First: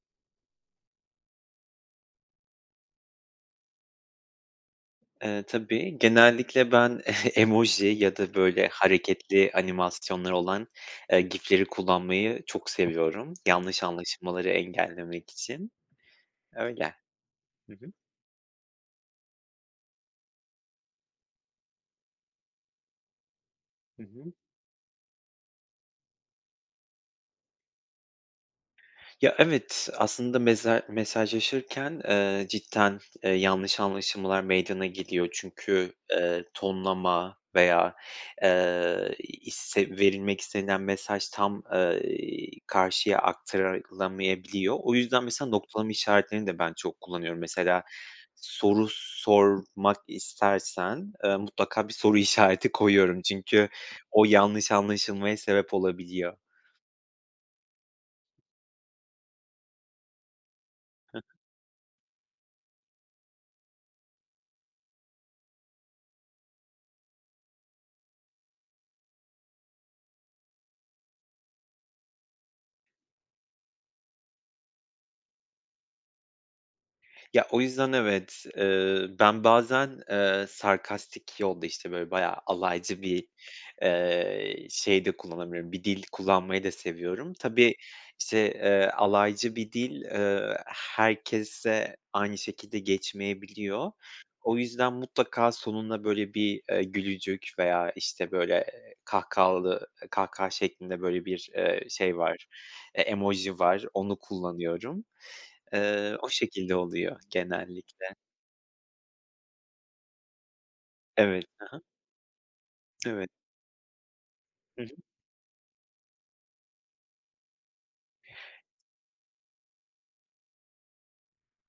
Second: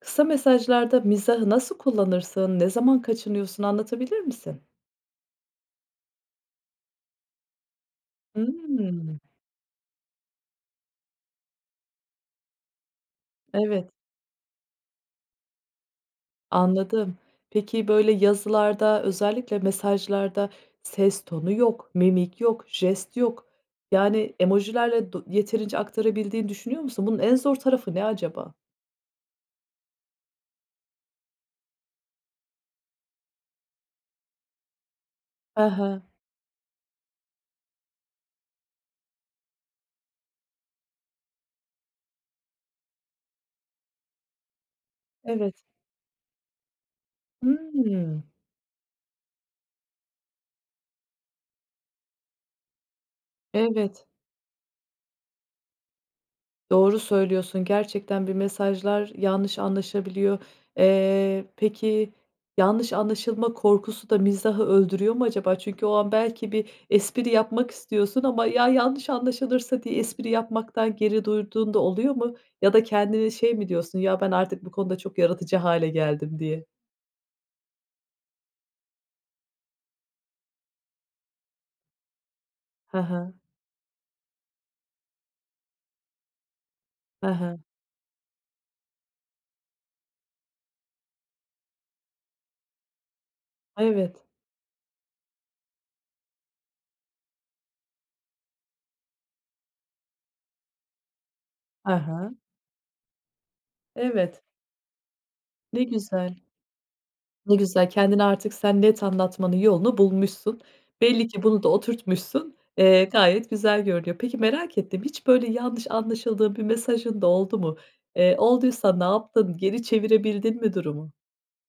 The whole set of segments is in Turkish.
Kısa mesajlarda mizahı nasıl kullanırsın, ne zaman kaçınıyorsun, anlatabilir misin? Eee, tabii, genellikle ben emoji ya da böyle Hımm. hareketli animasyonları olan, eee, GIF'leri kullanmayı çok seviyorum. Yanlış Evet. anlaşmaları engellemek için. Öyle. Anladım. Hı Peki, hı. böyle yazılarda, özellikle mesajlarda ses tonu yok, mimik yok, jest yok, Hı hı. yani, emojilerle do yeterince aktarabildiğini düşünüyor musun? Bunun en zor tarafı ne acaba? Ya, evet, aslında meza mesajlaşırken, eee, cidden, eee, yanlış anlaşılmalar meydana geliyor. Ha Çünkü, ha. eee, tonlama veya, eee, isse verilmek istenilen mesaj tam, ııı, karşıya aktarılamayabiliyor o yüzden mesela Evet. noktalama işaretlerini de ben çok kullanıyorum. Mesela Hımm. soru sormak istersen, eee, mutlaka bir soru işareti koyuyorum. Çünkü Evet. o yanlış anlaşılmaya sebep olabiliyor. Doğru söylüyorsun, gerçekten bir mesajlar yanlış anlaşabiliyor. Hıh. Eee, peki, yanlış anlaşılma korkusu da mizahı öldürüyor mu acaba? Çünkü o an belki bir espri yapmak istiyorsun ama, "Ya, yanlış anlaşılırsa?" diye espri yapmaktan geri durduğun da oluyor mu? Ya da kendine şey mi diyorsun, "Ya ben artık bu konuda çok yaratıcı hâle geldim." diye? Ya, o yüzden evet. Iıı, ben bazen, ııı, sarkastik yol da işte böyle bayağı Hı alaycı bir, hı. ııı, şey de kullanabiliyorum, bir dil kullanmayı da Hı seviyorum. hı. Tabii, işte, ııı, alaycı bir dil, ııı, herkese aynı şekilde Ay, geçmeyebiliyor. evet. O yüzden mutlaka sonuna böyle bir, eee, gülücük veya, işte, böyle, eee, kahkahalı kahkaha şeklinde böyle bir, ııı, Hı şey hı. var, e emoji var. Onu Evet. kullanıyorum. Ne Iıı, o güzel. şekilde oluyor Ne güzel genellikle. kendini artık sen net anlatmanın yolunu bulmuşsun. Belli ki Evet. bunu da Hı hı. oturtmuşsun, eee, Evet. gayet güzel görünüyor. Peki, merak Hı hı. ettim hiç böyle yanlış anlaşıldığın bir mesajın da oldu mu? Eee, olduysa ne yaptın? Geri çevirebildin mi durumu?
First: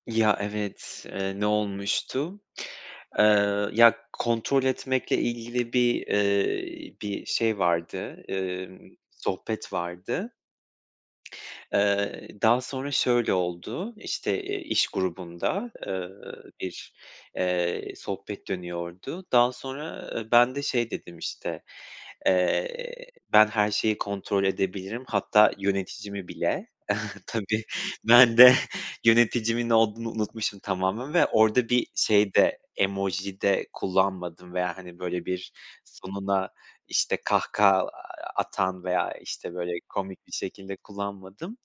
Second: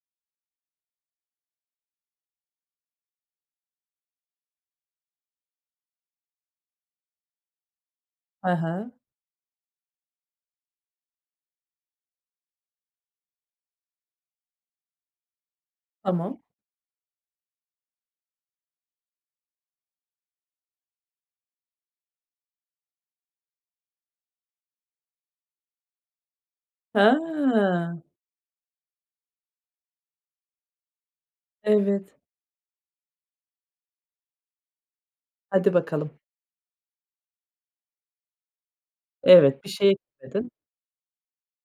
Ya evet, ııı, ne olmuştu? Iıı, ya kontrol etmekle ilgili bir, ııı, bir şey vardı, Hı ııı, hı. sohbet vardı. Iıı, daha sonra şöyle oldu, işte, eee, iş grubunda, Tamam. ııı, bir, eee, sohbet dönüyordu. Daha sonra ben de şey dedim, işte, eee, "Ben her şeyi kontrol edebilirim. Hatta yöneticimi bile." Tabii Hıı. ben de yöneticimin olduğunu unutmuşum tamamen ve orada bir Evet. şey de emoji de kullanmadım veya, hani, böyle, bir Hadi bakalım. sonuna, işte, kahkaha a atan veya, işte, Evet, bir böyle, şey komik bir [unintelligible] şekilde kullanmadım.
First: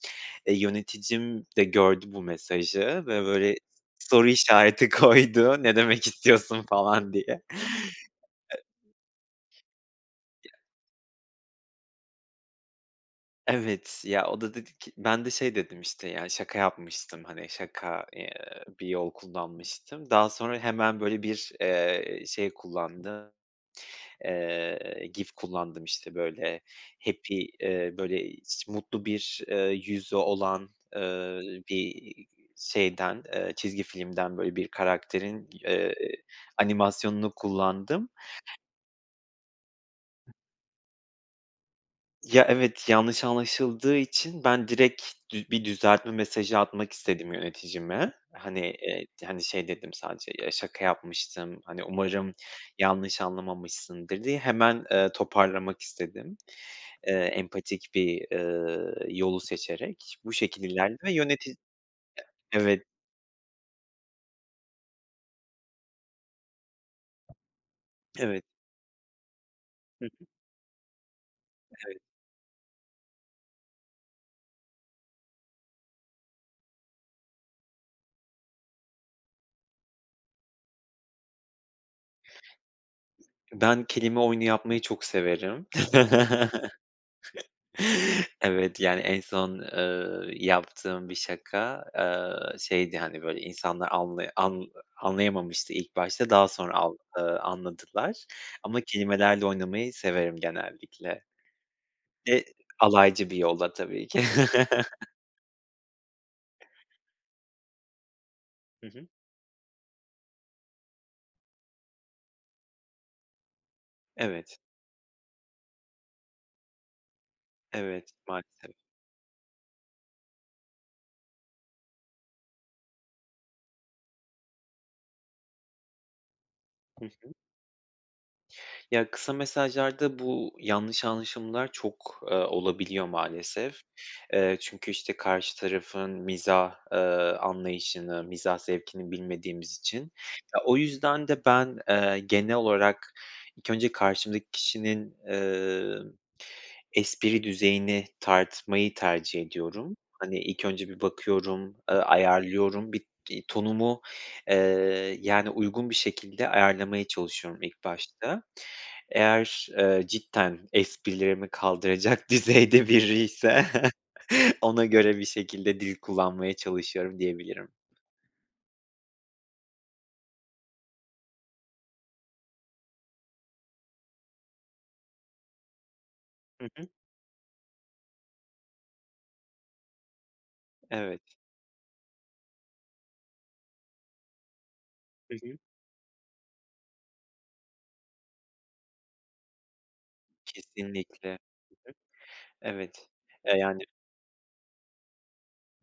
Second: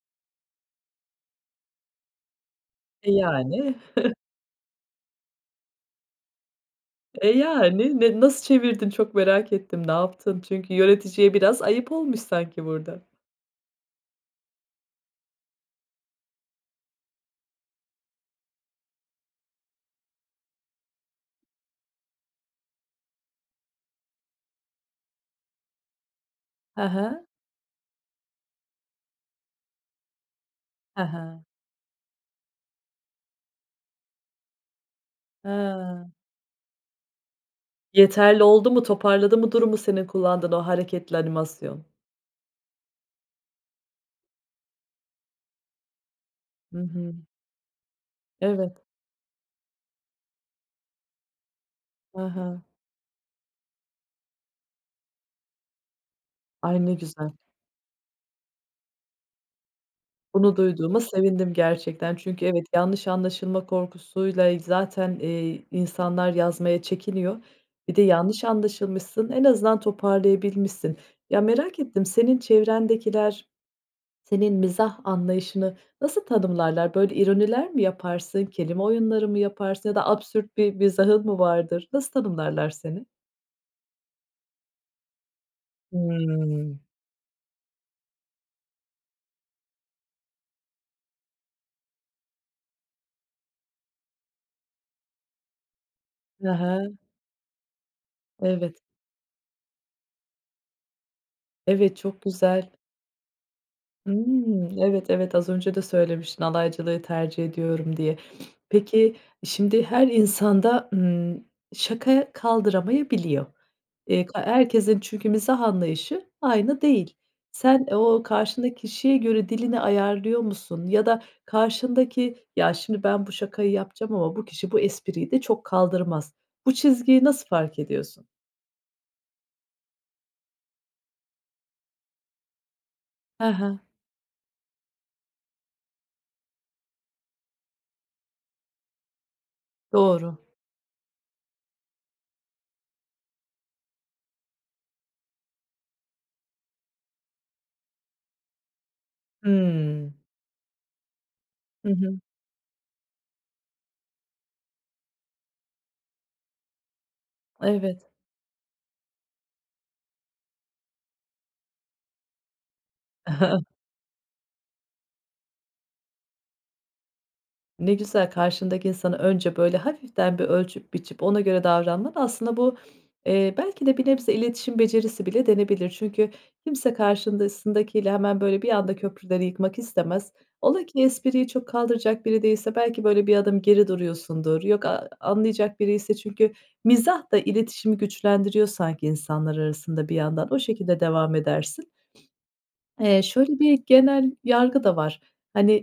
E, yöneticim de gördü bu mesajı Eee, ve böyle yani? soru işareti koydu, ne demek istiyorsun falan diye. Eee, yani, ne nasıl çevirdin çok merak ettim ne yaptın? E Çünkü yöneticiye biraz ayıp olmuş sanki burada. Evet. Ya o da dedi ki Ben de şey dedim işte, "Ya, şaka yapmıştım, hani şaka, ııı, bir yol kullanmıştım." Daha sonra hemen böyle bir, eee, şey kullandım. Eee, GIF kullandım işte, böyle Ha ha. happy eee, böyle hiç mutlu bir, eee, yüzü olan, Ha eee, ha. bir şeyden, eee, çizgi filmden böyle bir karakterin, eee, Ha. animasyonunu kullandım. Yeterli oldu mu? Toparladı mı durumu senin kullandığın o hareketli animasyon? Ya evet, yanlış anlaşıldığı için ben direkt dü bir düzeltme mesajı Hı atmak hı. istedim yöneticime. Hani, Evet. eee, hani, şey dedim sadece "Ya şaka yapmıştım, hani, Ha umarım ha. yanlış anlamamışsındır." diye hemen, eee, toparlamak istedim. Ay! Ne Eee, güzel. empatik bir, eee, yolu seçerek bu Bunu şekil ilerledi duyduğuma ve sevindim yöneti gerçekten. Çünkü evet, Evet. yanlış anlaşılma korkusuyla zaten, ııı, insanlar yazmaya çekiniyor, bir de Evet. yanlış anlaşılmışsın, en azından Hı hı. toparlayabilmişsin. Ya, merak Evet. ettim, senin çevrendekiler senin mizah anlayışını nasıl tanımlarlar? Böyle ironiler mi yaparsın, kelime oyunları mı yaparsın ya da absürt bir mizahın mı vardır, nasıl tanımlarlar seni? Ben kelime oyunu yapmayı çok severim. Hımm. Evet, yani en son, eee, yaptığım bir şaka, eee, şeydi, hani, böyle insanlar anla an anlayamamıştı ilk başta. Daha Hı sonra al hı. ııı, anladılar Evet. ama kelimelerle oynamayı severim genellikle. Evet, çok Ve güzel. alaycı bir yolla tabii ki. Imm. Evet, evet. Az önce de söylemiştin alaycılığı tercih ediyorum diye. Hı hı. Peki e, şimdi her insan da, ımm, şaka kaldıramayabiliyor. Eee, k Evet. herkesin çünkü mizah anlayışı aynı değil. Sen, Evet. ooo, Maalesef. karşındaki kişiye göre dilini ayarlıyor musun ya da karşındaki, "Ya, şimdi ben bu şakayı yapacağım ama bu kişi bu espriyi de çok kaldırmaz." Bu Hı çizgiyi hı. nasıl fark ediyorsun? Ya, kısa mesajlarda bu yanlış anlaşılmalar çok, eee, olabiliyor Ha ha. maalesef. Eee, çünkü, işte, karşı tarafın mizah, eee, anlayışını, mizah zevkini bilmediğimiz için. Doğru. O yüzden de ben, eee, genel olarak ilk önce karşımdaki kişinin, eee, espri düzeyini tartmayı tercih ediyorum. Hımm. Hani, ilk önce bir bakıyorum, Hı ııı, hı. ayarlıyorum. Bir, iii, tonumu, eee, yani, uygun bir şekilde ayarlamaya çalışıyorum ilk Evet. başta. Eğer, eee, cidden esprilerimi kaldıracak düzeyde biriyse ona göre bir şekilde dil kullanmaya çalışıyorum diyebilirim. Ne güzel, karşındaki insanı önce böyle hafiften bir ölçüp biçip ona göre davranman aslında bu, eee, belki de bir nebze iletişim becerisi bile denebilir. Çünkü Hı hı. kimse karşısındakiyle hemen böyle bir anda köprüleri yıkmak istemez, ola ki Evet. espriyi çok kaldıracak biri değilse belki böyle bir adım geri duruyorsundur. Yok, a Hı hı. anlayacak biriyse. Çünkü mizah da iletişimi güçlendiriyor sanki insanlar arasında bir yandan, o şekilde devam Kesinlikle. edersin. Evet. Eee, E, şöyle yani. bir genel yargı da var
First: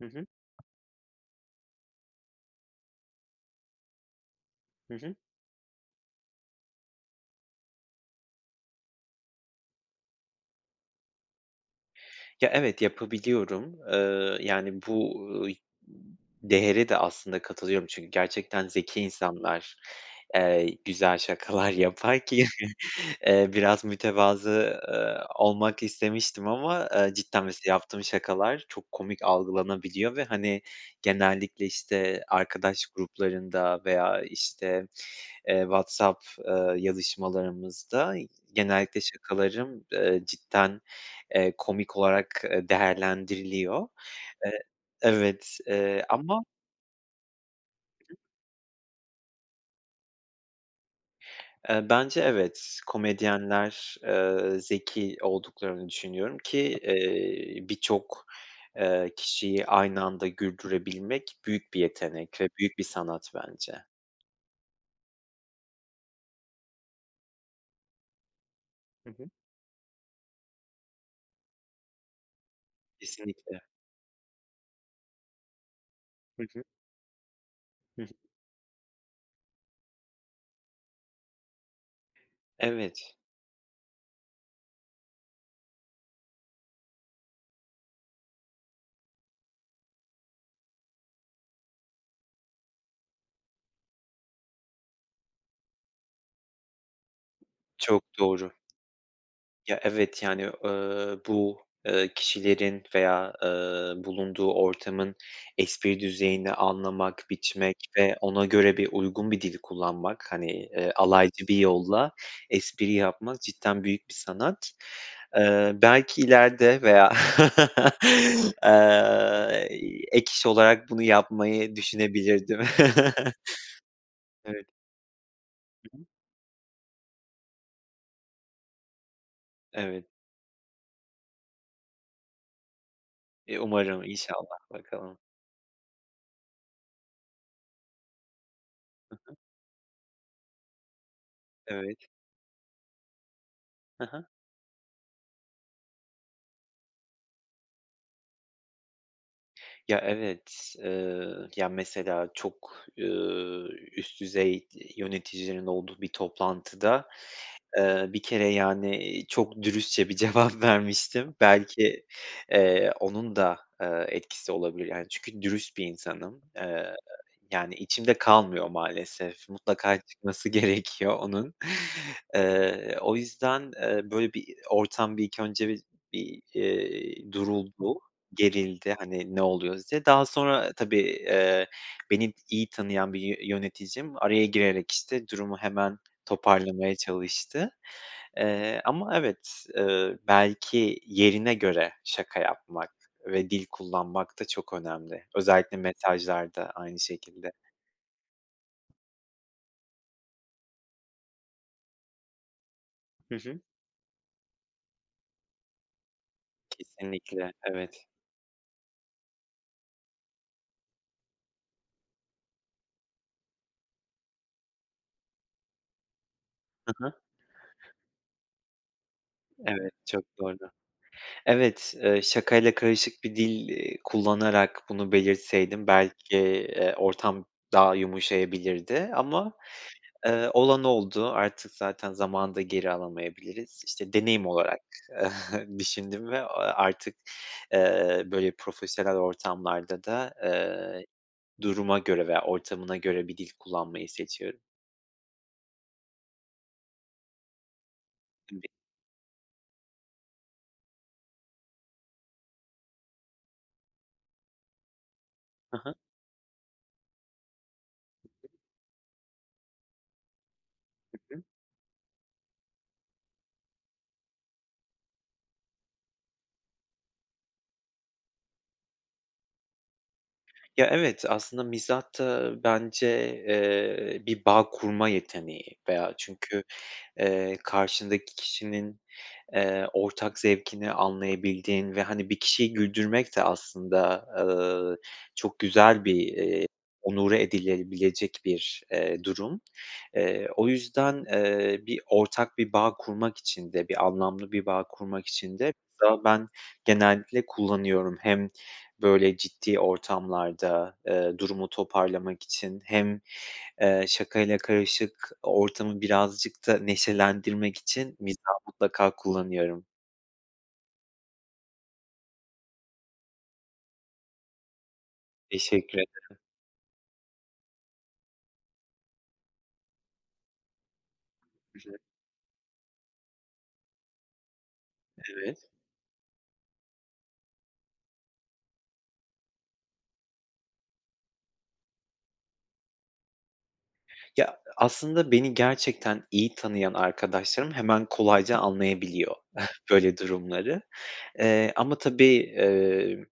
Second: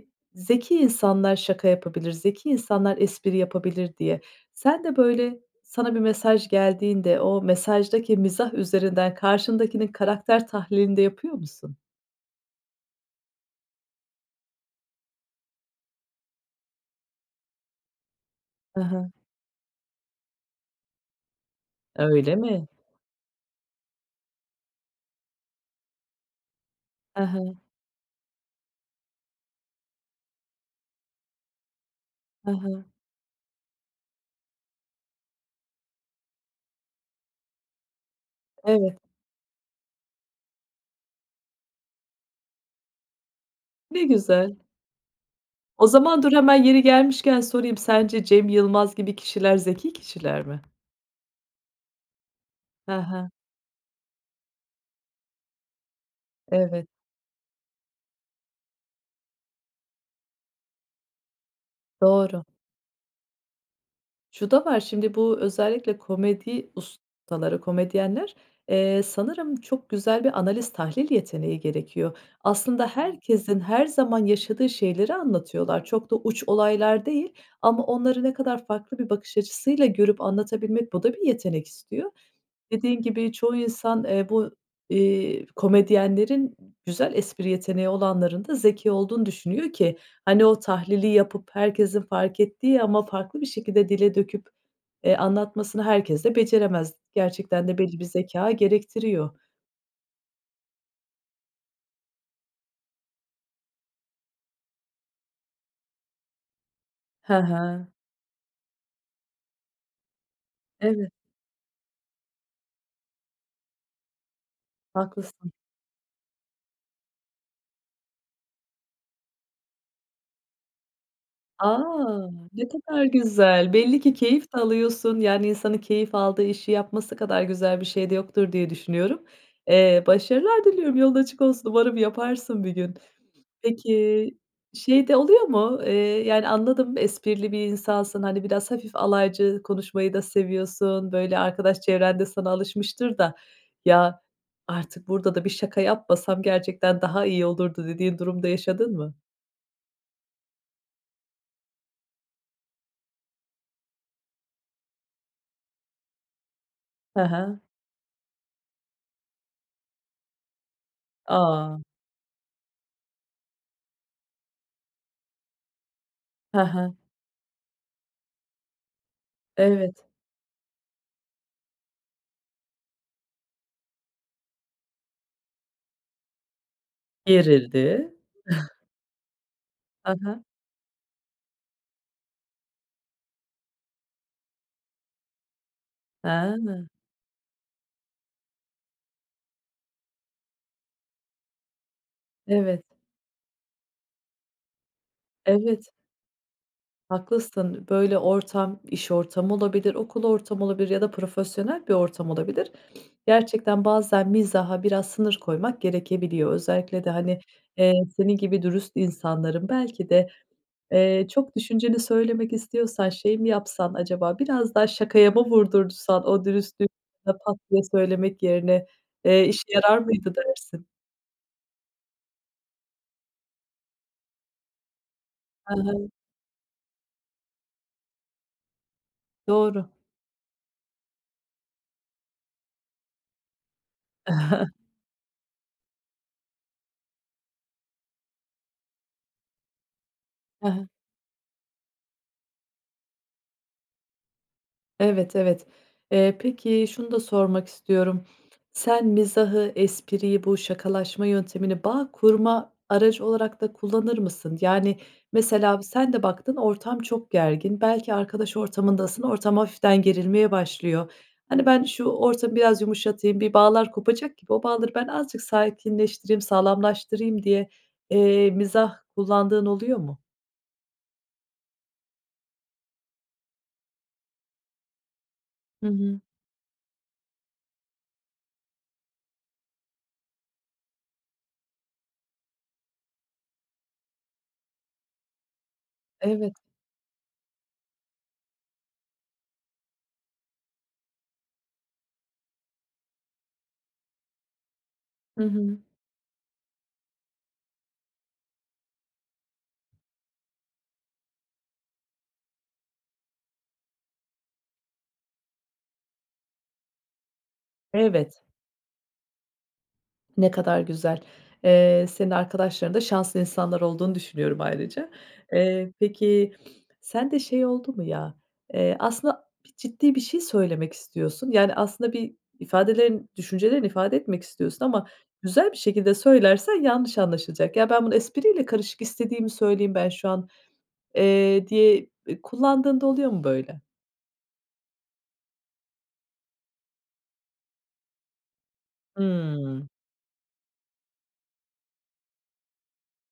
Hı hı. "Zeki insanlar şaka yapabilir, zeki insanlar espri yapabilir." diye. Sen Hı de hı. böyle sana bir mesaj geldiğinde o mesajdaki mizah üzerinden karşındakinin karakter tahlilini de yapıyor musun? Ya, evet yapabiliyorum, eee, yani, bu ıy değere de aslında katılıyorum. Çünkü gerçekten Hı zeki hı. insanlar, eee, güzel şakalar yapar Öyle ki, mi? eee, biraz mütevazı, ııı, olmak istemiştim ama, eee, Hı cidden hı. mesela yaptığım şakalar çok komik algılanabiliyor ve, hani, genellikle, işte, Hı hı. arkadaş gruplarında veya, işte, eee, WhatsApp, eee, yazışmalarımızda Evet. genellikle şakalarım, eee, cidden, eee, komik olarak, eee, değerlendiriliyor, Ne güzel. eee Evet, O eee, zaman dur, ama hemen yeri gelmişken sorayım. Sence Cem Yılmaz gibi kişiler zeki kişiler mi? Eee, bence evet, Hı hı. komedyenler, eee, zeki olduklarını düşünüyorum ki, Evet. eee, birçok, eee, kişiyi aynı anda güldürebilmek büyük bir yetenek Doğru. ve büyük bir sanat bence. Şu da var, şimdi bu özellikle komedi ustaları, komedyenler, eee, Hı hı. sanırım çok güzel bir analiz, tahlil yeteneği gerekiyor. Aslında Kesinlikle. herkesin her zaman yaşadığı şeyleri anlatıyorlar, çok da Hı uç hı. olaylar değil ama Hı hı. onları ne kadar farklı bir bakış açısıyla görüp anlatabilmek, bu da bir yetenek istiyor. Dediğin Evet. gibi çoğu insan, eee, bu, eee, komedyenlerin güzel espri yeteneği olanların da zeki olduğunu düşünüyor ki hani o tahlili yapıp herkesin fark ettiği ama farklı bir şekilde dile döküp, eee, anlatmasını herkes de beceremez, gerçekten de belli Çok bir zekâ doğru. gerektiriyor. Ya, evet. Yani, eee, bu, eee, kişilerin veya, ııı, bulunduğu ortamın espri düzeyini anlamak, Ha biçmek ha. ve ona göre bir uygun bir dil kullanmak, hani, eee, Evet. alaycı bir yolla espri yapmak cidden büyük bir sanat. Haklısın. Eee, belki ileride veya, eee, ek iş olarak bunu yapmayı A! düşünebilirdim. Ne kadar güzel. Belli ki keyif de Evet. alıyorsun, yani, insanın keyif aldığı işi yapması kadar güzel bir şey de yoktur diye düşünüyorum. Eee, Evet. başarılar diliyorum, yolun açık olsun. Umarım yaparsın bir gün. E, umarım. Peki, İnşallah, şey de bakalım. oluyor mu, eee, yani, anladım, esprili bir insansın, hani biraz hafif Hı hı. alaycı konuşmayı da seviyorsun, böyle arkadaş Evet. çevrende sana alışmıştır da Ha "Ya, ha. artık burada da bir şaka yapmasam gerçekten daha iyi olurdu." dediğin durum da yaşadın mı? Ya evet, eee, ya mesela çok, ııı, üst düzey yöneticinin olduğu bir toplantıda, Ha ha. eee, bir kere, yani, iii, çok dürüstçe bir cevap vermiştim. A! Belki, eee, onun da, eee, etkisi olabilir, yani, çünkü dürüst bir insanım, Ha eee, ha. yani, içimde kalmıyor maalesef. Mutlaka Evet. çıkması gerekiyor onun. Eee, o yüzden, eee, böyle bir i o ortam bir ilk önce bir bir, iii, duruldu, Gerildi. gerildi, hani "Ne oluyoruz?" diye. Ha Daha ha. sonra tabii, eee, beni i iyi tanıyan bir yö yöneticim araya girerek işte durumu hemen Ha. toparlamaya çalıştı. Eee, ama evet, eee, belki yerine göre şaka Evet. yapmak ve dil kullanmak da çok önemli. Özellikle Evet. mesajlarda aynı şekilde. Haklısın, böyle ortam, iş ortamı olabilir, okul ortamı olabilir ya da profesyonel bir ortam olabilir. Hı hı. Gerçekten bazen mizaha biraz sınır koymak gerekebiliyor. Özellikle de hani, Kesinlikle. eee, Evet. senin gibi dürüst insanların belki de, eee, çok düşünceni söylemek istiyorsan şey mi yapsan acaba, biraz daha şakaya mı vurdursan o dürüstlüğü Hı hı. pat diye söylemek yerine, eee, işe Evet, yarar çok mıydı doğru. dersin? Evet, eee, şakayla karışık bir dil, iii, kullanarak bunu Hı belirtseydim hı. belki, eee, ortam daha yumuşayabilirdi ama, Doğru. eee, olan oldu. Artık zaten zamanı da geri alamayabiliriz. İşte, deneyim olarak düşündüm ve, aaa, artık, eee, böyle, profesyonel ortamlarda da, Hı hı. eee, duruma göre veya ortamına göre bir dil kullanmayı seçiyorum. Evet, evet. Eee, peki, şunu da sormak istiyorum. [unintelligible] Sen mizahı, espriyi, bu şakalaşma yöntemini bağ kurma aracı olarak da kullanır mısın? Yani, mesela Ha bir ha. sen de baktın, ortam çok gergin, belki Hı hı. arkadaş ortamındasın, ortam hafiften gerilmeye başlıyor. Hı hı. Hani, "Ben şu ortamı biraz yumuşatayım, bir bağlar kopacak gibi o bağları ben azıcık sakinleştireyim, sağlamlaştırayım." diye, eee, mizah kullandığın oluyor mu? Ya, evet. Aslında mizah da bence, eee, bir bağ kurma yeteneği Hı veya hı. çünkü, eee, karşındaki kişinin, eee, ortak zevkini anlayabildiğin ve, hani, bir kişiyi güldürmek de aslında, ııı, çok güzel bir, Evet. eee, onore edilebilecek bir, eee, durum. Eee, o yüzden, eee, bir ortak bir bağ kurmak için de, bir anlamlı bir bağ kurmak Hı için de hı. mesela ben genellikle kullanıyorum. Hem böyle ciddi ortamlarda, eee, durumu toparlamak için hem, eee, şakayla karışık ortamı birazcık da neşelendirmek için Evet. mizah mutlaka kullanıyorum. Ne kadar güzel. Eee, senin arkadaşların da şanslı insanlar olduğunu düşünüyorum ayrıca. Eee, Teşekkür ederim. peki, sen de şey oldu mu, ya, eee, aslında bir ciddi bir şey söylemek istiyorsun, yani, Hı hı. aslında bir ifadelerin, düşüncelerini ifade etmek istiyorsun ama Evet. güzel bir şekilde söylersen yanlış anlaşılacak. Ya, ben bunu espriyle karışık istediğimi söyleyeyim, ben şu an, eee, diye, eee, kullandığında oluyor mu böyle? Ya, aslında beni gerçekten iyi tanıyan arkadaşlarım hemen kolayca anlayabiliyor, Hıı. böyle durumları. Eee, ama tabii, eee,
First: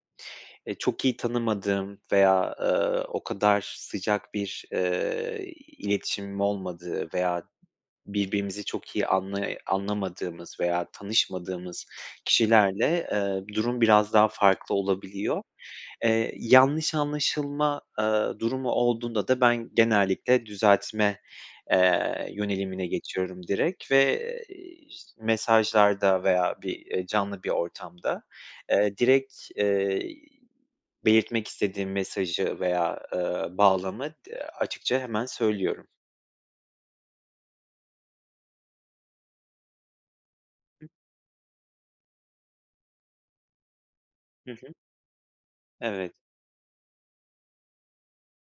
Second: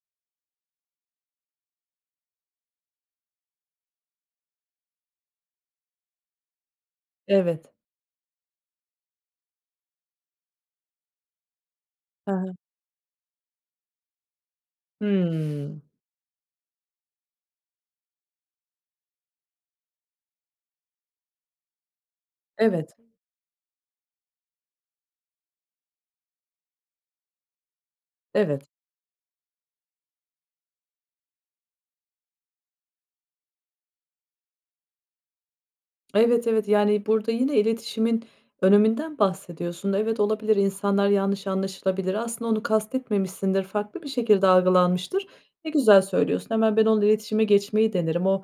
eee, çok iyi tanımadığım veya, ııı, o kadar sıcak bir, eee, iletişimim olmadığı veya Evet. birbirimizi çok iyi anlay anlamadığımız veya tanışmadığımız He he. kişilerle, eee, durum biraz daha farklı olabiliyor. Hıı. Eee, yanlış anlaşılma, eee, durumu olduğunda da ben genellikle düzeltme, eee, yönelimine Evet. geçiyorum direkt ve, eee, iş mesajlarda veya bir, eee, canlı bir ortamda, Evet. eee, direkt, eee, belirtmek istediğim mesajı veya, ııı, bağlamı di açıkça hemen söylüyorum. Evet, evet. Yani, burada yine iletişimin öneminden bahsediyorsun. Evet olabilir, insanlar yanlış anlaşılabilir. Aslında onu kastetmemişsindir, farklı bir şekilde Hı hı. algılanmıştır. Ne güzel Evet. söylüyorsun, "hemen ben onunla iletişime geçmeyi denerim. O,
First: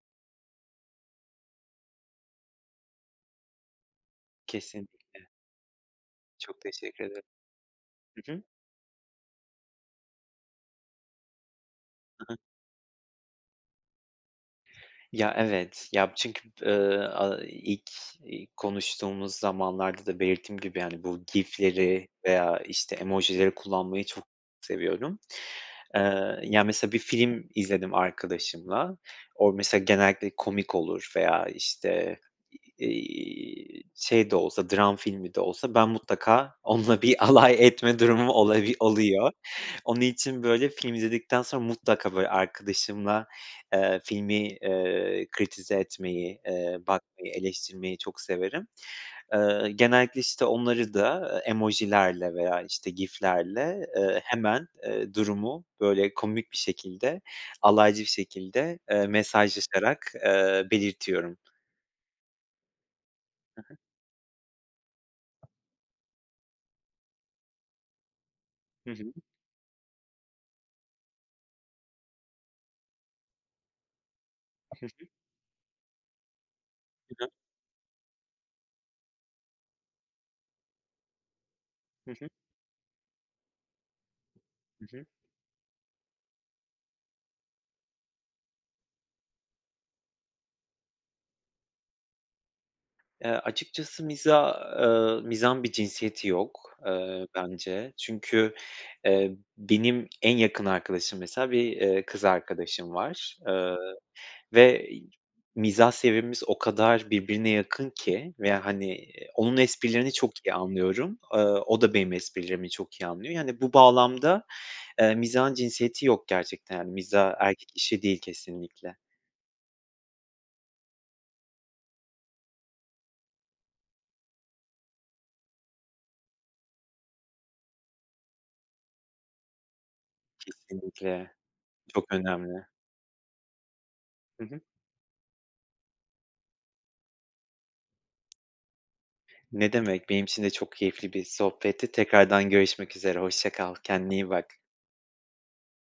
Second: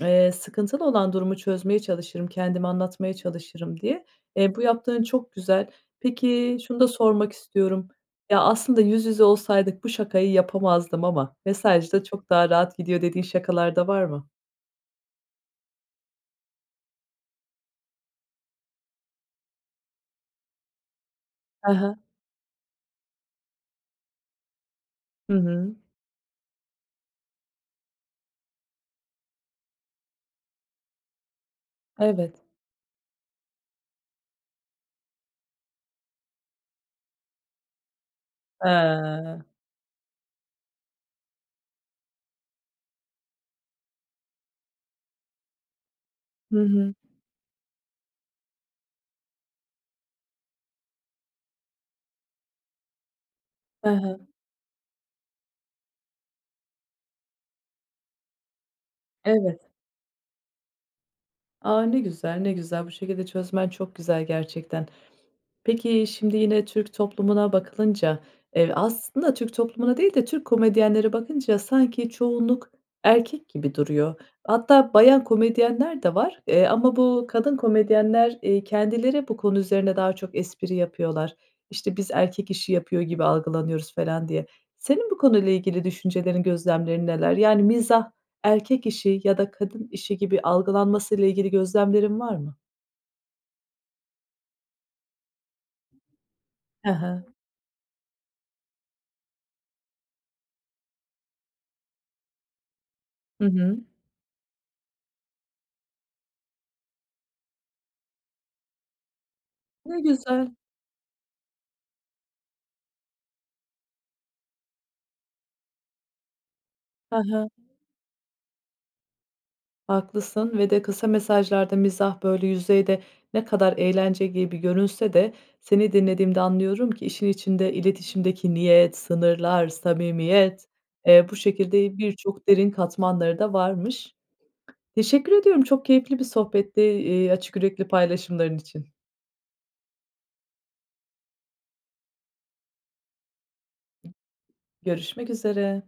eee, sıkıntılı olan durumu çözmeye çalışırım, kendimi anlatmaya çalışırım" diye. Eee, bu yaptığın Kesinlikle. çok güzel. Peki, Çok şunu da teşekkür ederim. sormak istiyorum, Hı ya, hı. "aslında yüz yüze olsaydık bu şakayı yapamazdım ama mesajda Hı çok hı. daha rahat gidiyor" dediğin şakalar da var mı? Ya, evet. Ya, b çünkü, ııı, aaa, ilk i konuştuğumuz zamanlarda da belirttiğim gibi, hani, bu He he. GIF'leri veya, işte, emojileri kullanmayı çok seviyorum. Hı hı. Eee, ya, mesela bir film izledim arkadaşımla. O mesela genellikle komik olur veya, işte, Evet. iii, şey de olsa, dram filmi de olsa ben mutlaka onunla bir alay etme durumum olabi oluyor. He. Onun için, böyle, film izledikten sonra mutlaka, böyle, arkadaşımla, eee, filmi, eee, kritize etmeyi, Hı eee, hı. bakmayı, eleştirmeyi çok severim. Eee, genellikle, işte, onları da, eee, emojilerle veya, işte, GIF'lerle, He he. eee, hemen, eee, durumu, böyle, komik bir şekilde, alaycı bir şekilde, eee, Evet. mesajlaşarak, eee, belirtiyorum. A, ne güzel, ne güzel. Bu şekilde Hı çözmen hı. çok güzel gerçekten. Peki, şimdi, yine Türk toplumuna bakılınca, eee, Hı hı. aslında Türk toplumuna değil de, Türk komedyenlere bakınca sanki çoğunluk erkek gibi duruyor. Hı Hatta hı. bayan komedyenler de var, eee, ama Hı bu hı. kadın komedyenler, iii, kendileri bu konu üzerine daha çok espri yapıyorlar. İşte, Hı biz hı. erkek işi yapıyor gibi algılanıyoruz falan diye. Hı hı. Senin bu konuyla ilgili düşüncelerin, gözlemlerin neler? Yani, mizah erkek işi ya da kadın işi gibi algılanmasıyla ilgili gözlemlerin var mı? Eee, açıkçası mizah, ııı, mizahın bir cinsiyeti yok, He he. eee, bence. Çünkü, eee, benim en yakın arkadaşım mesela bir, eee, kız arkadaşım var, Hı hı. ııı, ve i mizah seviyemiz o kadar birbirine yakın ki ve, hani, iii, onun Ne esprilerini çok iyi güzel. anlıyorum. Iıı, o da benim esprilerimi çok iyi anlıyor. Yani, bu bağlamda, eee, mizahın cinsiyeti yok gerçekten. Hani, He mizah he. erkek işi değil kesinlikle. Haklısın ve de kısa mesajlarda mizah, böyle, yüzeyde ne kadar eğlence gibi görünse de, seni dinlediğimde anlıyorum ki; işin içinde iletişimdeki niyet, sınırlar, samimiyet, eee, Kesinlikle. bu şekilde Çok birçok önemli. derin katmanları da varmış. Hı hı. Teşekkür ediyorum çok keyifli bir sohbetti, eee, açık yürekli paylaşımların için. Ne demek, benim için de çok keyifli bir sohbetti. Tekrardan görüşmek üzere. Hoşça kal. Kendine iyi bak. Görüşmek üzere.